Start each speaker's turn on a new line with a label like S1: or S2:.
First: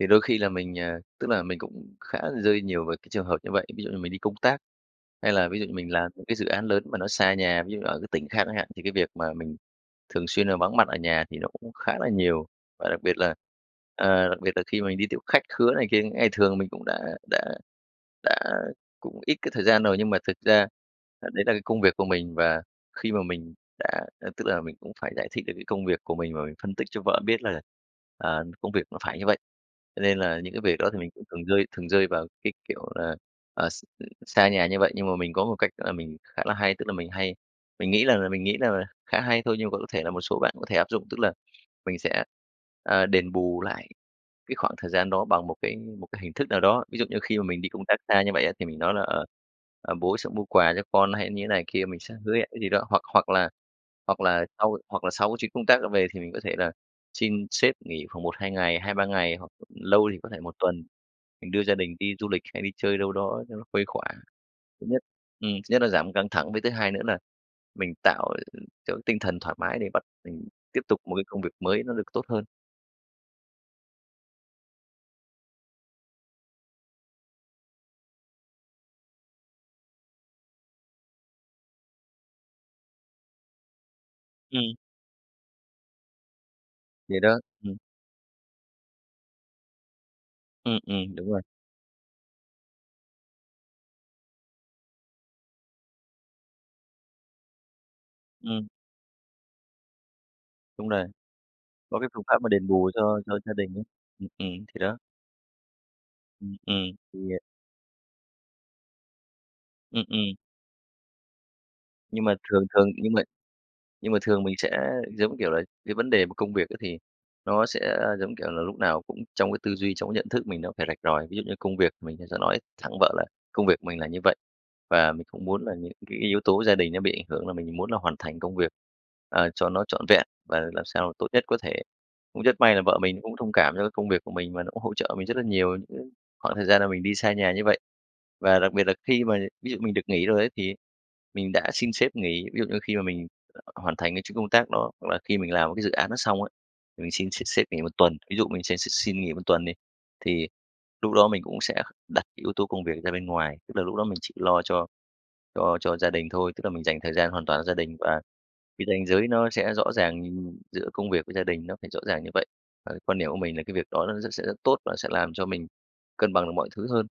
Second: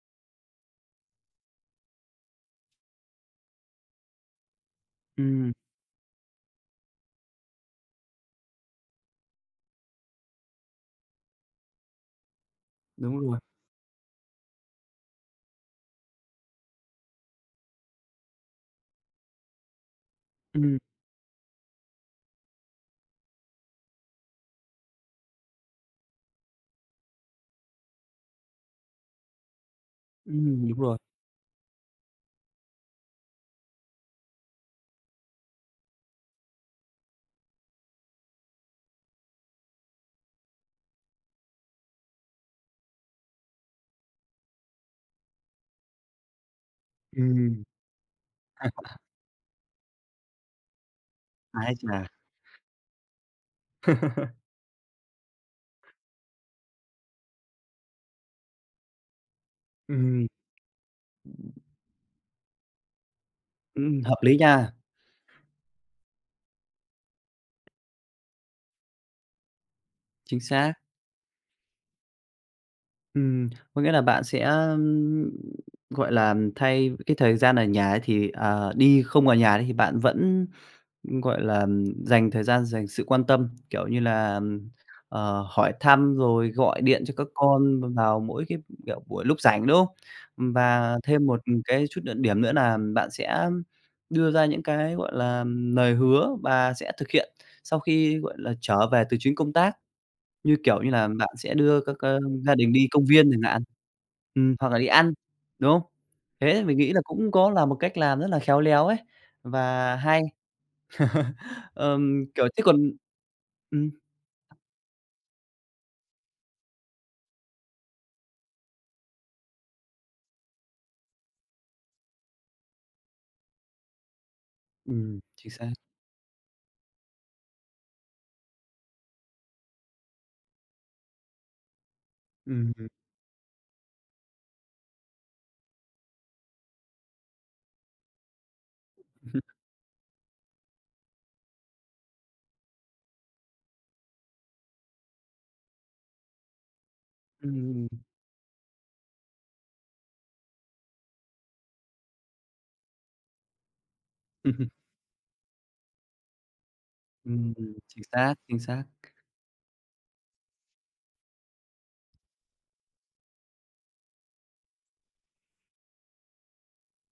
S1: Thì đôi khi là mình, ờ, tức là mình cũng khá rơi nhiều về cái trường hợp như vậy. Ví dụ như mình đi công tác, hay là
S2: Ừm.
S1: ví dụ như mình làm những cái dự án lớn mà nó xa nhà, ví dụ là ở cái tỉnh khác chẳng hạn, thì cái việc mà mình thường xuyên là vắng mặt ở nhà thì nó cũng khá là nhiều. Và đặc biệt
S2: Đúng
S1: là,
S2: luôn.
S1: ờ, đặc biệt là khi mà mình đi tiếp khách khứa này kia, những ngày thường mình cũng đã đã đã cũng ít cái thời gian rồi, nhưng mà thực ra,
S2: Ừm.
S1: à, đấy là cái công việc của mình và khi mà mình đã à, tức là mình cũng phải giải thích được cái công việc của mình và mình phân tích cho vợ biết là, à, công việc nó phải như vậy. Cho nên là những cái
S2: Ừm,
S1: việc
S2: đúng
S1: đó thì
S2: rồi.
S1: mình cũng thường rơi thường rơi vào cái kiểu là, ờ, x xa nhà như vậy, nhưng mà mình có một cách đó là mình khá là hay, tức là mình hay mình nghĩ rằng là mình nghĩ rằng là khá hay thôi nhưng mà vẫn có thể là một số bạn có thể áp dụng. Tức là, mình sẽ, à, đền bù lại cái khoảng thời gian đó bằng một cái một cái hình thức nào đó. Ví dụ như khi mà mình
S2: Ừm.
S1: đi công tác xa như vậy á, thì mình nói là, ờ, ờ, "Bố sẽ mua quà cho con" hay như thế này
S2: Ái
S1: kia,
S2: chà.
S1: mình sẽ hứa hẹn cái gì đó, hoặc hoặc là hoặc là sau hoặc là sau cái chuyến công tác đó về thì mình có thể là xin sếp nghỉ khoảng 1, 2 ngày, 2, 3 ngày hoặc lâu thì
S2: Ừm.
S1: có thể 1 tuần, mình đưa gia đình đi du lịch hay đi chơi đâu đó cho nó khuây
S2: Ừm,
S1: khỏa.
S2: hợp lý nha.
S1: Thứ nhất ừm, thứ nhất nó giảm căng thẳng, với thứ hai nữa nà mình tạo cho cái tinh thần thoải mái để bắt
S2: Chính
S1: mình
S2: xác.
S1: tiếp tục một cái công việc mới nó được tốt hơn.
S2: Ừm, có nghĩa là bạn sẽ, ưm, gọi là, thay cái thời gian ở nhà ấy, thì, ờ, đi không ở nhà đi, thì bạn vẫn, ưm, gọi là, ừm, dành thời gian, dành sự quan tâm, kiểu như là, ừm,
S1: Ừm.
S2: ờ, hỏi thăm rồi gọi điện cho
S1: Thì
S2: các
S1: đó, ừm.
S2: con b vào mỗi cái, kiểu, buổi lúc rảnh, đúng không? Ừm,
S1: Ừm,
S2: và
S1: ừm,
S2: thêm
S1: đúng
S2: một
S1: rồi.
S2: cái chút nữa điểm nữa nà bạn sẽ đưa ra những cái, gọi là, lời hứa và sẽ thực hiện sau khi, gọi là,
S1: Ừm.
S2: trở về từ chuyến công tác. Như, kiểu
S1: Đúng
S2: như
S1: rồi.
S2: là, bạn sẽ đưa các,
S1: Có cái
S2: ơ,
S1: phương pháp mà
S2: gia
S1: đền
S2: đình đi
S1: bù
S2: công
S1: cho
S2: viên
S1: cho
S2: chẳng
S1: gia
S2: hạn.
S1: đình ấy, ừm, ừm,
S2: Ừm, hoặc
S1: thì
S2: là đi
S1: đó.
S2: ăn, đúng không?
S1: Ừm,
S2: Thế mình
S1: ừm,
S2: nghĩ là
S1: thì
S2: cũng có là một cách làm rất là khéo léo ấy và
S1: Ừm,
S2: hay.
S1: ừm. Nhưng
S2: Ờm,
S1: mà
S2: kiểu, chứ
S1: thường
S2: còn
S1: thường nhưng mà
S2: ừm.
S1: nhưng mà thường mình sẽ giống kiểu là, cái vấn đề mà công việc ấy, thì nó sẽ, giống kiểu là, lúc nào cũng trong cái tư duy, trong cái nhận thức mình nó phải rạch ròi. Ví dụ như công việc mình sẽ sẽ nói thẳng vợ là công việc mình là như vậy, và
S2: Ừm,
S1: mình cũng
S2: chính
S1: muốn
S2: xác.
S1: là những cái yếu tố gia đình nó bị ảnh hưởng là mình muốn là hoàn thành công việc, ờ, cho nó trọn vẹn và làm sao tốt nhất có thể. Cũng rất
S2: Ừm,
S1: may là
S2: ừm.
S1: vợ mình cũng thông cảm cho cái công việc của mình và nó cũng hỗ trợ mình rất là nhiều những khoảng thời gian là mình đi xa nhà như vậy. Và đặc biệt là khi mà ví dụ mình được nghỉ rồi ấy, thì mình đã xin sếp nghỉ, ví dụ như khi mà mình hoàn thành cái chuyến công tác đó, hoặc là khi mình làm một cái dự án đó xong á, thì mình xin s sếp nghỉ
S2: Ừm.
S1: 1 tuần. Ví dụ mình sẽ x xin nghỉ 1 tuần đi, thì lúc đó mình cũng sẽ đặt cái yếu tố công việc ra bên ngoài, tức là lúc đó mình chỉ lo
S2: Ừm.
S1: cho cho cho gia đình thôi, tức là mình dành thời gian hoàn
S2: Ừm,
S1: toàn cho gia đình
S2: chính
S1: và
S2: xác, chính xác.
S1: cái ranh giới nó sẽ rõ ràng giữa công việc với gia đình, nó phải rõ ràng như vậy. Và cái quan điểm của mình là cái việc đó nó rất sẽ rất tốt và sẽ làm cho mình cân bằng được mọi thứ hơn.